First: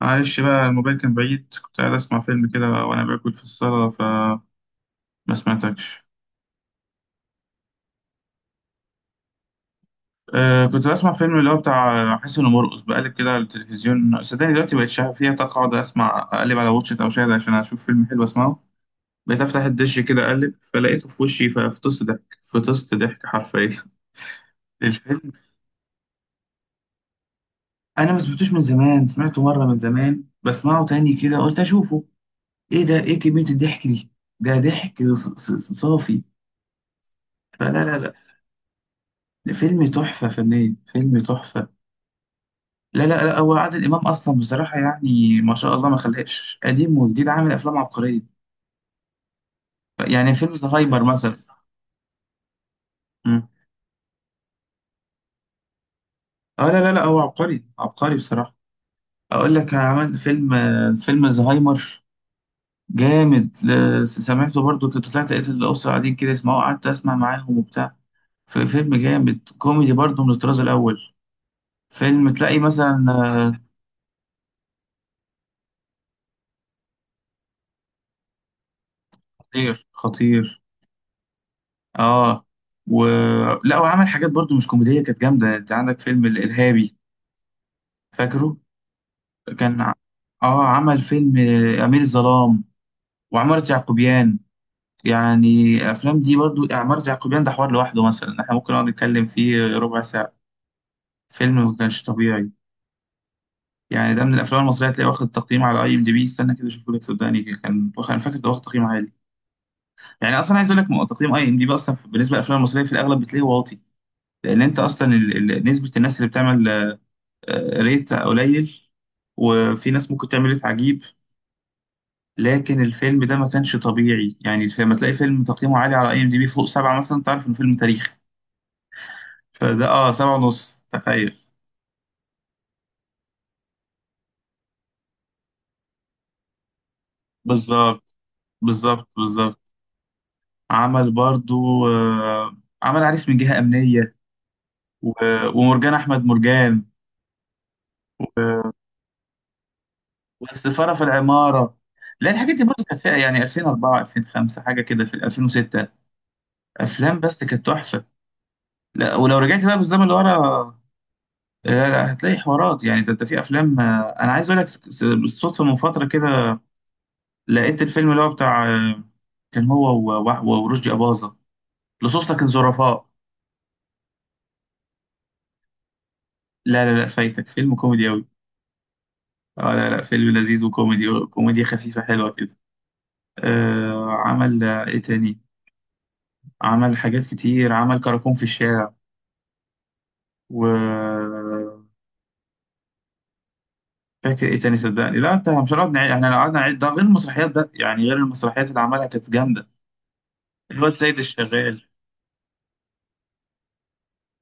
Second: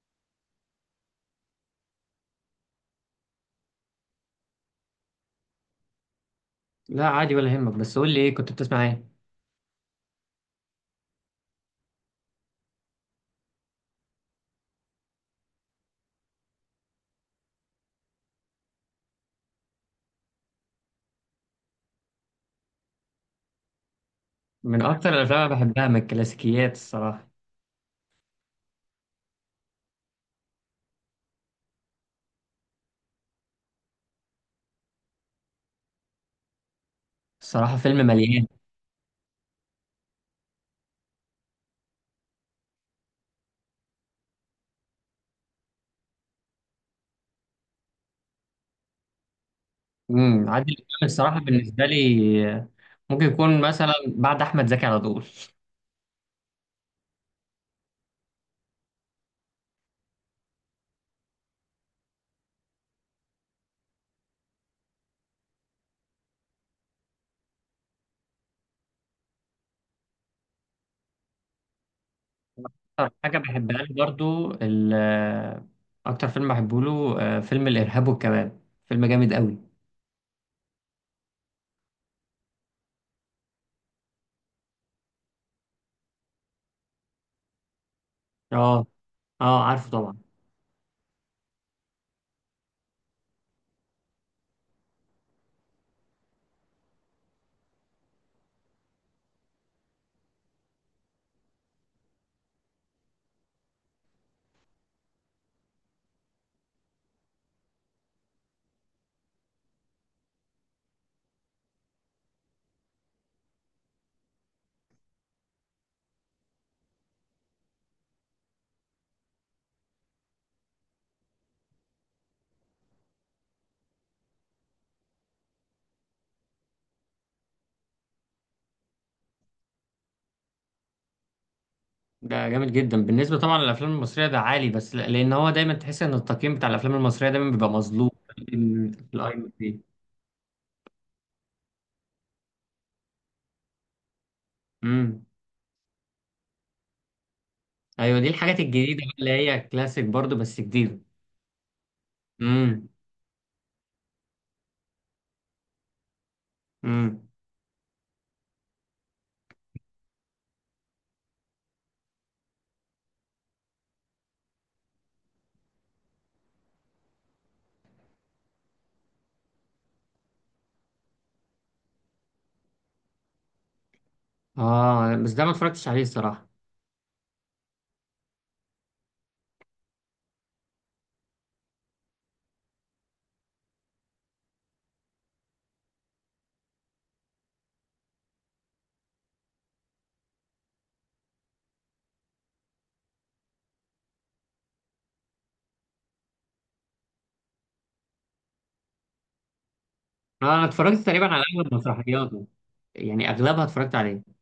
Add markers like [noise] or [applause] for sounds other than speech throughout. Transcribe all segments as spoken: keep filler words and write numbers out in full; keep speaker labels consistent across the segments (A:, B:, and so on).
A: معلش بقى الموبايل كان بعيد، كنت قاعد اسمع فيلم كده وانا باكل في الصاله فما سمعتكش.
B: لا عادي ولا يهمك، بس قول لي ايه كنت بتسمع ايه؟
A: أه، كنت بسمع فيلم اللي هو بتاع حسن ومرقص، بقلب كده على التلفزيون. صدقني دلوقتي بقيت شغال فيها طاقة، اقعد اسمع اقلب على واتشت او شاهد عشان اشوف فيلم حلو اسمعه. بقيت افتح الدش كده اقلب فلقيته في وشي ففطست ضحك، فطست ضحك حرفيا. [laughs]
B: من اكتر
A: الفيلم
B: الافلام اللي بحبها من الكلاسيكيات الصراحه.
A: انا ما سمعتوش من زمان، سمعته مره من زمان، بسمعه تاني كده قلت اشوفه. ايه ده، ايه كميه الضحك دي؟ ده ضحك ص- ص- صافي.
B: الصراحه
A: فلا لا
B: فيلم
A: لا،
B: مليان.
A: ده فيلم تحفة فنية، فيلم تحفة. لا لا لا، هو عادل إمام أصلا بصراحة، يعني ما شاء الله، ما خلاش قديم وجديد، عامل أفلام عبقرية. يعني
B: امم
A: فيلم
B: عادل امام
A: زهايمر مثلا.
B: الصراحه بالنسبه لي آه، ممكن
A: مم.
B: يكون مثلا بعد احمد زكي على طول.
A: اه لا لا لا، هو عبقري عبقري بصراحة. أقول لك عمل فيلم، آه، فيلم زهايمر جامد، ل- سمعته برضو، كنت طلعت لقيت الأسرة قاعدين كده يسمعوه، قعدت أسمع معاهم وبتاع. في فيلم جامد كوميدي برضو من الطراز الأول. فيلم تلاقي مثلا
B: أكتر حاجه
A: آه،
B: بحبها له برضو ال- آه، اكتر فيلم بحبه له آه، فيلم الارهاب والكباب. فيلم جامد قوي.
A: خطير خطير. اه و، لا وعمل حاجات برضو مش كوميدية، كانت جامدة. انت عندك فيلم الإرهابي، فاكره؟
B: اه اه،
A: كان
B: عارفه
A: ع-
B: طبعا.
A: اه عمل فيلم آه، أمير الظلام، وعمارة يعقوبيان. يعني الأفلام دي برضو، عمارة يعقوبيان ده حوار لوحده، مثلا احنا ممكن نقعد نتكلم فيه ربع ساعة. فيلم ما كانش طبيعي. يعني ده من الأفلام المصرية تلاقيه واخد تقييم على أي إم دي بي، استنى كده أشوفه لك صدقني، كان واخد، أنا فاكر ده واخد تقييم عالي. يعني أصلا عايز أقول لك م- تقييم أي إم دي بي أصلا بالنسبة للأفلام المصرية في الأغلب بتلاقيه واطي، لأن أنت أصلا ال- ال- نسبة الناس اللي بتعمل آه، ريت قليل، وفي ناس ممكن تعمل ريت عجيب. لكن الفيلم ده ما كانش طبيعي. يعني لما تلاقي فيلم تقييمه عالي على اي ام دي بي فوق سبعة مثلا، تعرف انه فيلم تاريخي. فده اه سبعة ونص، تخيل.
B: ده جامد جدا بالنسبه طبعا للافلام المصريه، ده عالي، بس ل- لان هو دايما تحس ان التقييم بتاع الافلام المصريه دايما بيبقى
A: بالظبط،
B: مظلوم في ال-
A: بالظبط
B: في الأي ام
A: بالظبط.
B: دي بي.
A: عمل برضو آه، عمل عريس من جهة أمنية، و-
B: امم.
A: ومرجان أحمد مرجان،
B: ايوه، دي الحاجات
A: و-
B: الجديده بقى اللي هي كلاسيك برضو بس
A: والسفارة
B: جديده.
A: في العمارة. لا الحاجات دي برضو
B: امم
A: كانت فيها يعني الفين واربعة الفين وخمسة حاجة كده، في الفين وستة أفلام
B: امم.
A: بس كانت تحفة. لا ولو رجعت بقى بالزمن لورا، لا لا، هتلاقي حوارات. يعني ده انت في افلام آه، انا عايز اقول لك س- س- بالصدفه من فتره كده لقيت الفيلم اللي هو بتاع آه، كان هو و- و- ورشدي اباظه، لصوص لكن ظرفاء.
B: اه، بس ده ما اتفرجتش عليه الصراحه.
A: لا لا لا، فايتك فيلم كوميدي قوي. اه لا لا، فيلم لذيذ وكوميدي، كوميديا خفيفه حلوه كده. آه عمل آه، ايه تاني؟ عمل حاجات كتير، عمل كراكون في الشارع و، فاكر ايه تاني صدقني؟ لا انت مش هنقعد نعيد، احنا لو قعدنا نعيد، ده غير المسرحيات بقى، يعني غير المسرحيات اللي عملها كانت جامده.
B: آه، انا
A: الواد
B: اتفرجت
A: سيد
B: تقريبا على اغلب
A: الشغال
B: مسرحياته، يعني اغلبها اتفرجت عليه.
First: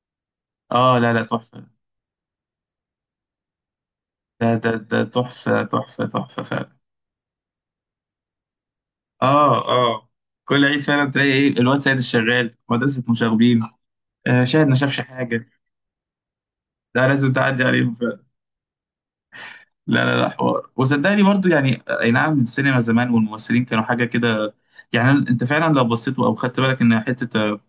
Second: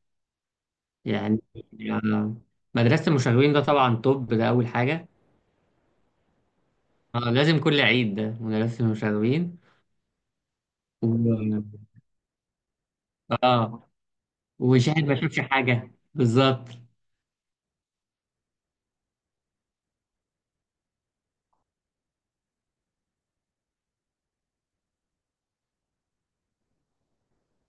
A: اه، لا لا،
B: يعني
A: تحفه.
B: آه، مدرسه المشاغبين ده طبعا توب،
A: ده
B: ده اول
A: ده ده
B: حاجه.
A: تحفة تحفة تحفة فعلا.
B: آه، لازم كل عيد ده مدرسه المشاغبين.
A: اه اه، كل عيد فعلا تلاقي ايه،
B: و...
A: الواد سيد الشغال، مدرسة مشاغبين،
B: اه.
A: آه شاهد ما
B: وشاهد
A: شافش
B: ما شافش
A: حاجة.
B: حاجه بالظبط.
A: ده لازم تعدي عليهم فعلا. لا لا لا، حوار. وصدقني برضو يعني آه، اي نعم السينما زمان والممثلين كانوا حاجة كده. يعني انت فعلا لو بصيت او خدت بالك ان حتة آه،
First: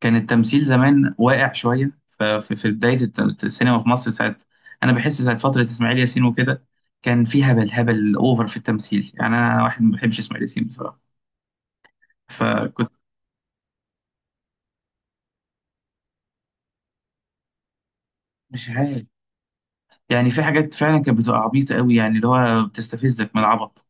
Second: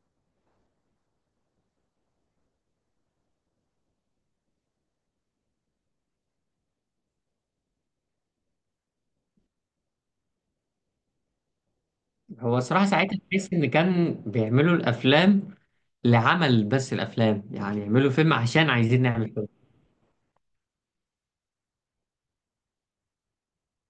A: كان التمثيل زمان واقع شوية، ففي في بداية الت- السينما في مصر ساعة، انا بحس ساعة فترة اسماعيل ياسين وكده، كان في هبل، هبل اوفر في التمثيل. يعني انا أنا واحد ما بحبش اسماعيل ياسين بصراحة،
B: هو الصراحه
A: فكنت
B: ساعتها تحس ان كان بيعملوا الافلام لعمل بس الافلام، يعني يعملوا فيلم
A: مش
B: عشان عايزين
A: عارف.
B: نعمل فيلم.
A: يعني في حاجات فعلا كانت بتبقى عبيطة قوي، يعني اللي هو بتستفزك من العبط.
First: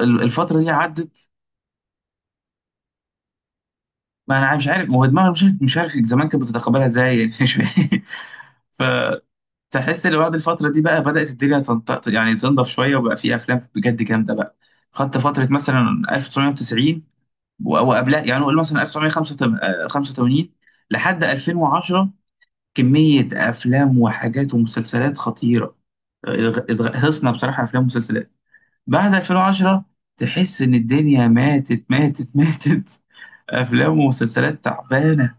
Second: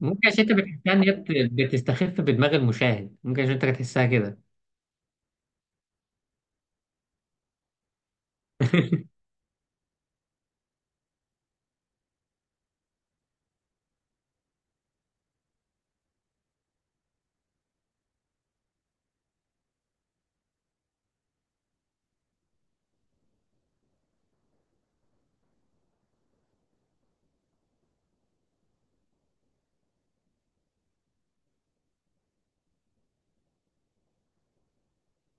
B: ممكن عشان انت
A: دي
B: بتحسها ان هي
A: عدت.
B: بت- بتستخف بدماغ المشاهد، ممكن عشان انت بتحسها
A: ما
B: كده.
A: انا مش عارف، ما هو دماغي مش عارف مش عارف زمان كانت بتتقبلها ازاي، يعني مش فاهم.
B: [laughs]
A: [laughs] فتحس ان بعد الفترة دي بقى بدأت الدنيا تنطق، يعني تنضف شوية، وبقى في افلام بجد جامدة بقى. خدت فترة مثلا الف وتسعمية وتسعين و- وقبلها يعني، نقول مثلا الف وتسعمية وخمسة وتمانين لحد الفين وعشرة، كمية افلام وحاجات ومسلسلات خطيرة. غ- غ- هصنا بصراحة أفلام ومسلسلات. بعد الفين وعشرة تحس ان الدنيا ماتت ماتت ماتت. [laughs] افلام ومسلسلات تعبانه.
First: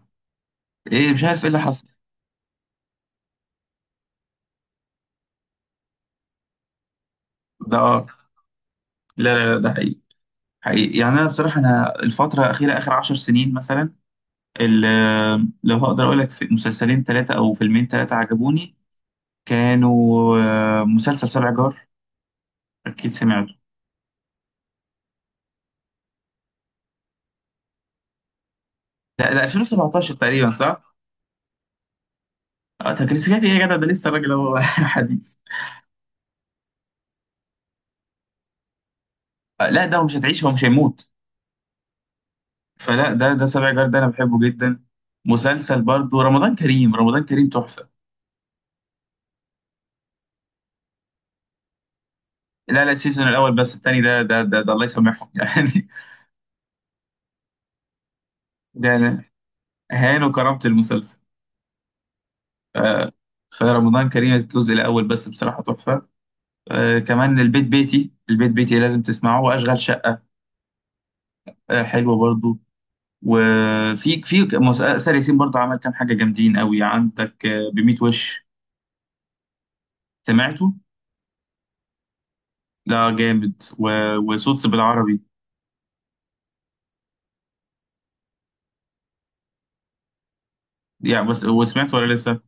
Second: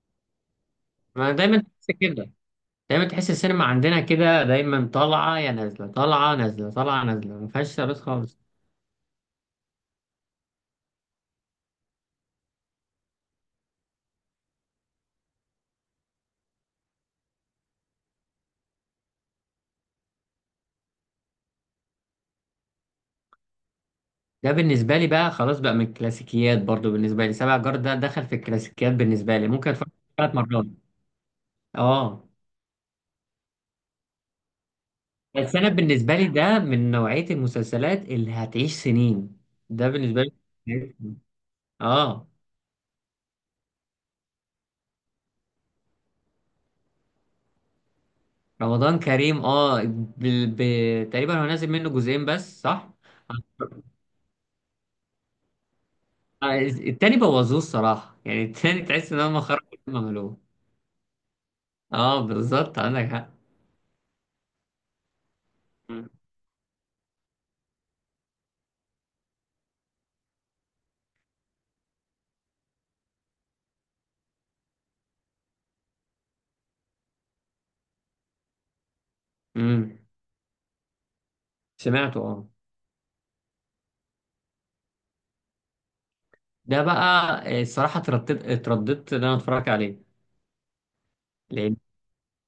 A: ايه، مش
B: ما
A: عارف ايه
B: دايما
A: اللي
B: تحس
A: حصل.
B: كده، دايما تحس السينما عندنا كده دايما طالعه يا نازله، طالعه نازله، طالعه نازله، ما فيهاش
A: ده
B: ثبات
A: آه.
B: خالص.
A: لا لا لا، ده حقيقي، حقيقي. يعني انا بصراحه، انا الفتره الاخيره اخر عشر سنين مثلا، ال- لو هقدر اقول لك في مسلسلين ثلاثه او فيلمين ثلاثه عجبوني. كانوا آه، مسلسل سبع جار، اكيد سمعته.
B: ده بالنسبه لي بقى خلاص بقى من الكلاسيكيات، برضو بالنسبه لي سبع جار ده دخل في الكلاسيكيات،
A: ده
B: بالنسبه
A: ده
B: لي ممكن اتفرج
A: الفين وسبعتاشر
B: ثلاث
A: تقريبا
B: مرات.
A: صح؟
B: اه،
A: اه تكريسيكاتي ايه يا جدع، ده لسه الراجل هو [laughs] حديث.
B: بس انا بالنسبه لي ده من نوعيه المسلسلات اللي هتعيش سنين.
A: آه لا،
B: ده
A: ده هو مش
B: بالنسبه
A: هتعيش، هو مش
B: لي
A: هيموت.
B: اه.
A: فلا ده ده سبع جار ده انا بحبه جدا. مسلسل برضو رمضان كريم، رمضان كريم تحفه.
B: رمضان كريم، اه، ب... ب... تقريبا هو نازل منه جزئين بس
A: لا
B: صح؟
A: لا، السيزون الاول بس، التاني ده ده ده، ده الله يسامحهم [laughs] يعني.
B: آه، التاني بوظوه الصراحة، يعني التاني
A: ده
B: تحس ان
A: انا،
B: هم خرجوا اللي هم
A: هانوا
B: عملوه.
A: كرامه المسلسل.
B: اه
A: ف-
B: بالظبط، عندك حق.
A: فرمضان كريم الجزء الاول بس بصراحه تحفه. آه كمان البيت بيتي، البيت بيتي لازم تسمعه، واشغال شقه آه حلوه برضو. وفي في مسلسل ياسين برضو عمل كام حاجه جامدين قوي، عندك آه بميت وش،
B: امم.
A: سمعته؟
B: سمعته اه.
A: لا جامد، و- وصوت بالعربي.
B: ده بقى آه، الصراحة اترددت اترددت ان انا اتفرج عليه.
A: يعني بس،
B: لان
A: وسمعته ولا لسه؟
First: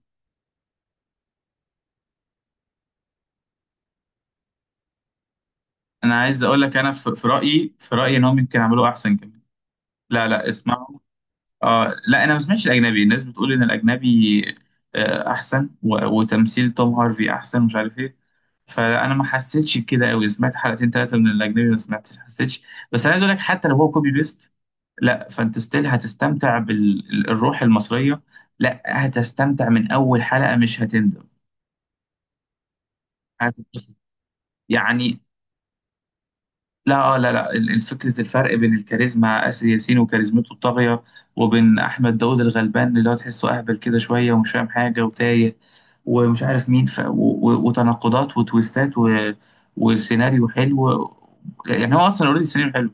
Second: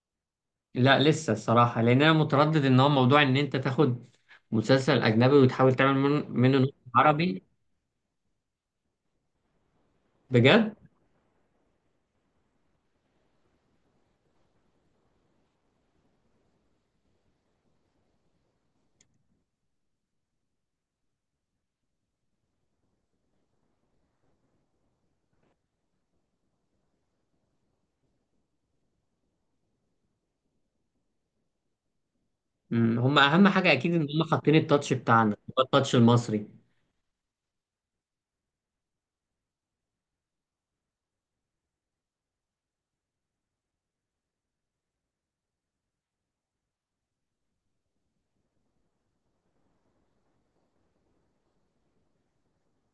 B: لا لسه الصراحة، لان انا متردد ان هو موضوع ان انت تاخد مسلسل اجنبي وتحاول تعمل
A: انا
B: من-
A: عايز
B: منه
A: اقول
B: نص
A: لك، انا في في
B: عربي.
A: رايي، في رايي ان هم يمكن عملوه احسن كمان. لا لا،
B: بجد.
A: اسمعوا. آه لا، انا ما سمعتش الاجنبي، الناس بتقول ان الاجنبي آه احسن، و- وتمثيل توم هارفي احسن، مش عارف ايه. فانا ما حسيتش بكده قوي، سمعت حلقتين ثلاثه من الاجنبي، ما سمعتش حسيتش. بس انا عايز اقول لك، حتى لو هو كوبي بيست، لا، فانت ستيل هتستمتع بالروح المصريه. لا هتستمتع من اول حلقه، مش هتندم،
B: مم. هم اهم حاجة، اكيد
A: هتتبسط
B: ان هم حاطين التاتش
A: يعني.
B: بتاعنا هو التاتش المصري.
A: لا اه لا لا، ال- الفكرة، الفرق بين الكاريزما آسر ياسين وكاريزمته الطاغية، وبين أحمد داوود الغلبان اللي هو تحسه أهبل كده شوية ومش فاهم حاجة وتايه ومش عارف مين ف... و... و- وتناقضات وتويستات و... والسيناريو حلو. يعني هو أصلا أوريدي السيناريو حلو.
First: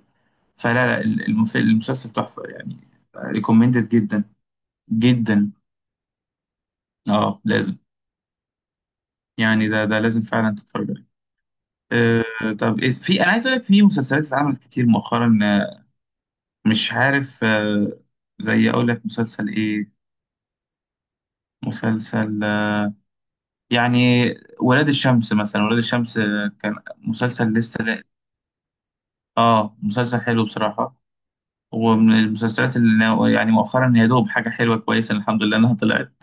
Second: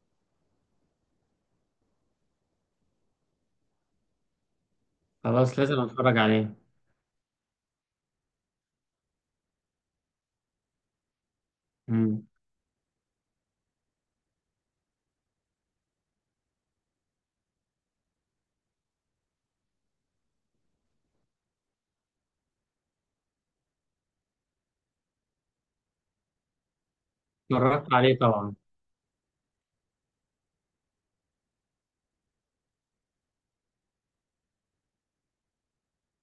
A: فلا لا، ال- المف... المسلسل تحفة يعني، ريكومندد جدا، جدا.
B: خلاص لازم اتفرج عليه.
A: اه لازم، يعني ده ده لازم فعلا تتفرج عليه.
B: مم.
A: آه طب إيه، في أنا عايز أقول لك في مسلسلات اتعملت كتير مؤخرا آه، مش عارف آه، زي اقول لك مسلسل ايه، مسلسل آه، يعني ولاد الشمس مثلا، ولاد الشمس آه، كان مسلسل لسه
B: اتفرجت
A: لا.
B: عليه طبعا.
A: اه مسلسل حلو بصراحة، ومن المسلسلات اللي أنا- يعني مؤخرا يا دوب حاجة حلوة كويسة الحمد لله انها طلعت.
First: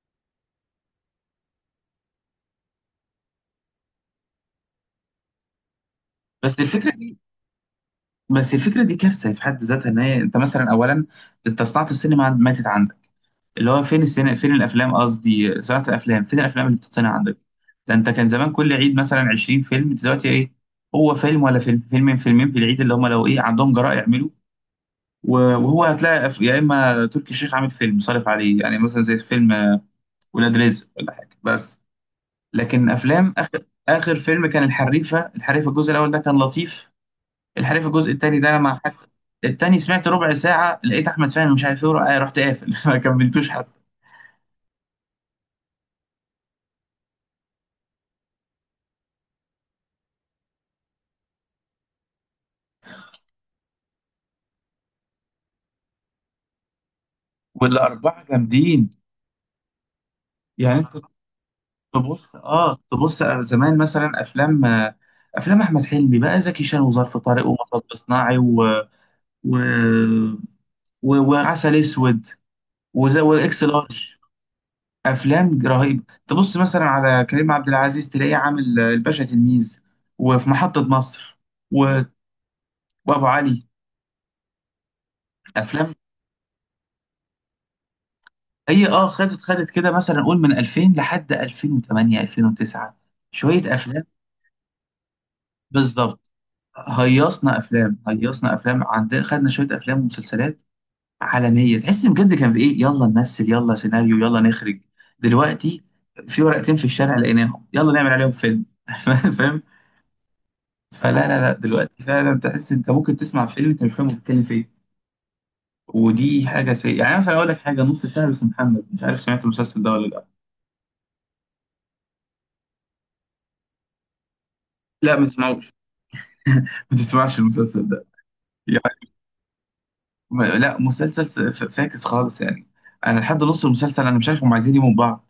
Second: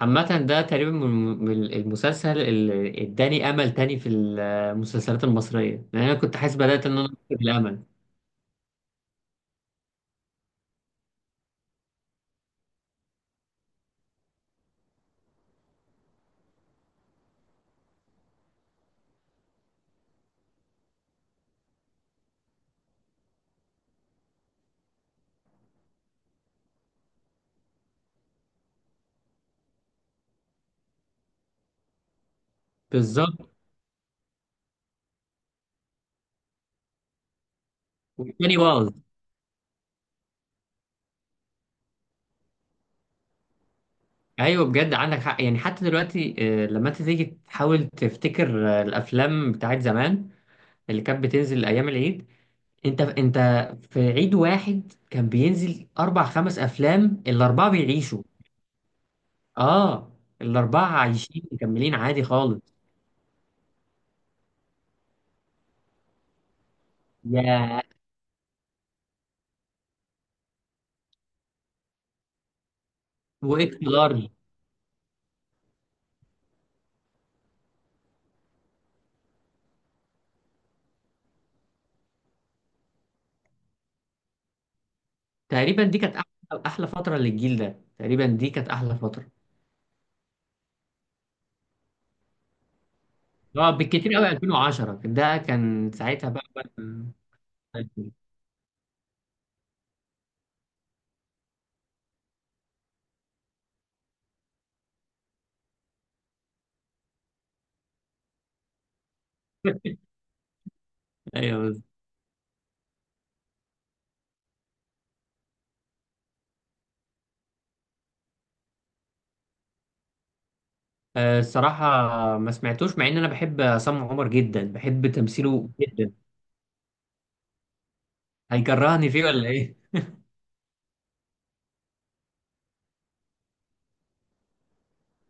B: عامة ده تقريبا من من المسلسل اللي اداني امل تاني في المسلسلات المصرية، لان انا كنت حاسس
A: بس
B: بدأت
A: الفكرة
B: ان انا
A: دي
B: أفقد الامل.
A: بس الفكرة دي كارثة في حد ذاتها، ان هي انت مثلا اولا، انت صناعة السينما ماتت عندك، اللي هو فين السينما فين الافلام، قصدي صناعه الافلام، فين الافلام اللي بتتصنع عندك. ده انت كان زمان كل عيد مثلا عشرين فيلم، دلوقتي ايه؟ هو فيلم، ولا فيلم، فيلمين فيلمين في العيد اللي هم لو ايه عندهم جراء يعملوا. و- وهو هتلاقي أف- يا اما تركي الشيخ عامل فيلم صارف عليه، يعني مثلا زي فيلم آه، ولاد رزق ولا حاجه بس. لكن افلام،
B: بالظبط،
A: اخر اخر فيلم كان الحريفه، الحريفه الجزء الاول ده كان لطيف. الحريفه الجزء الثاني ده
B: والتاني
A: انا مع
B: باظ.
A: حد، التاني سمعت ربع ساعه لقيت احمد فهمي مش عارف ايه ورا- آه، رحت قافل [laughs] ما كملتوش حتى.
B: ايوه، بجد عندك حق يعني حتى دلوقتي. آه، لما انت تيجي تحاول تفتكر آه، الافلام بتاعت زمان اللي كانت بتنزل ايام العيد. انت انت في عيد واحد كان بينزل اربع خمس افلام، الاربعة بيعيشوا.
A: والاربعه جامدين،
B: اه،
A: يعني
B: الاربعة
A: انت
B: عايشين مكملين عادي
A: تبص،
B: خالص.
A: اه تبص زمان مثلا افلام، افلام احمد حلمي بقى، زكي شان وظرف طارق
B: يا
A: ومطب صناعي و... و... و... وعسل اسود، وز... واكس
B: واكس
A: لارج،
B: لارج.
A: افلام رهيبه. تبص مثلا على كريم عبد العزيز تلاقيه عامل الباشا تلميذ، وفي محطه مصر و... وابو علي.
B: تقريبا
A: افلام
B: دي كانت احلى احلى فتره للجيل ده، تقريبا دي كانت
A: هي
B: احلى
A: اه
B: فتره.
A: خدت خدت كده، مثلا قول من الفين لحد الفين وتمانية الفين وتسعة،
B: اه
A: شويه افلام.
B: بالكتير قوي، ألفين وعشرة ده كان ساعتها
A: بالظبط،
B: بقى كان-
A: هيصنا افلام
B: [laughs]
A: هيصنا افلام عندنا، خدنا شويه افلام ومسلسلات عالميه، تحس ان بجد كان في ايه، يلا نمثل، يلا سيناريو، يلا نخرج. دلوقتي في ورقتين في الشارع لقيناهم، يلا نعمل عليهم فيلم [laughs] فاهم؟ فلا لا لا،
B: ايوه بالظبط.
A: دلوقتي فعلا تحس انت ممكن تسمع فيلم انت مش فاهم هو بيتكلم في ايه. ودي حاجه سيئه. يعني انا اقول لك حاجه، نص شعر اسمه محمد، مش عارف سمعت المسلسل ده ولا لا.
B: آه، الصراحه ما سمعتوش مع ان انا بحب عصام عمر جدا، بحب
A: لا ما
B: تمثيله
A: تسمعوش
B: جدا.
A: [laughs] ما تسمعش المسلسل ده يعني.
B: هيكرهني فيه ولا ايه؟
A: ما- لا مسلسل س- ف- فاكس خالص يعني، انا لحد نص المسلسل انا مش عارف هم عايزين يجيبوا من بعض.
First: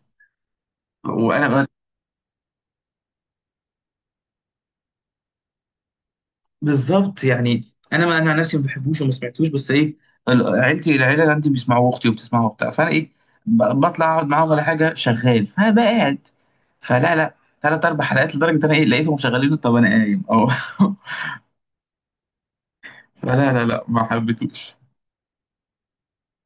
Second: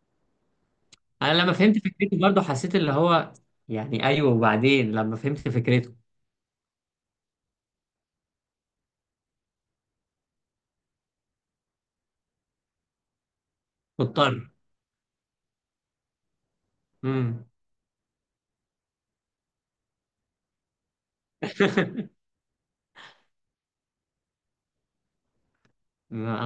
B: انا لما
A: وانا
B: فهمت فكرته برضه حسيت اللي هو، يعني ايوه وبعدين لما فهمت فكرته.
A: بالظبط، يعني انا ما، انا عن نفسي ما بحبوش وما سمعتوش، بس ايه، ال- عيلتي، العيله اللي عندي بيسمعوا، اختي وبتسمعه وبتاع، فانا ايه ب- بطلع اقعد معاهم
B: مضطر.
A: ولا حاجه شغال فبقى قاعد. فلا لا،
B: امم.
A: ثلاث اربع حلقات، لدرجه ان انا ايه لقيتهم شغالين طب انا قايم اه. [laughs]
B: [laughs]
A: فلا لا لا، ما حبيتوش.
B: [laughs]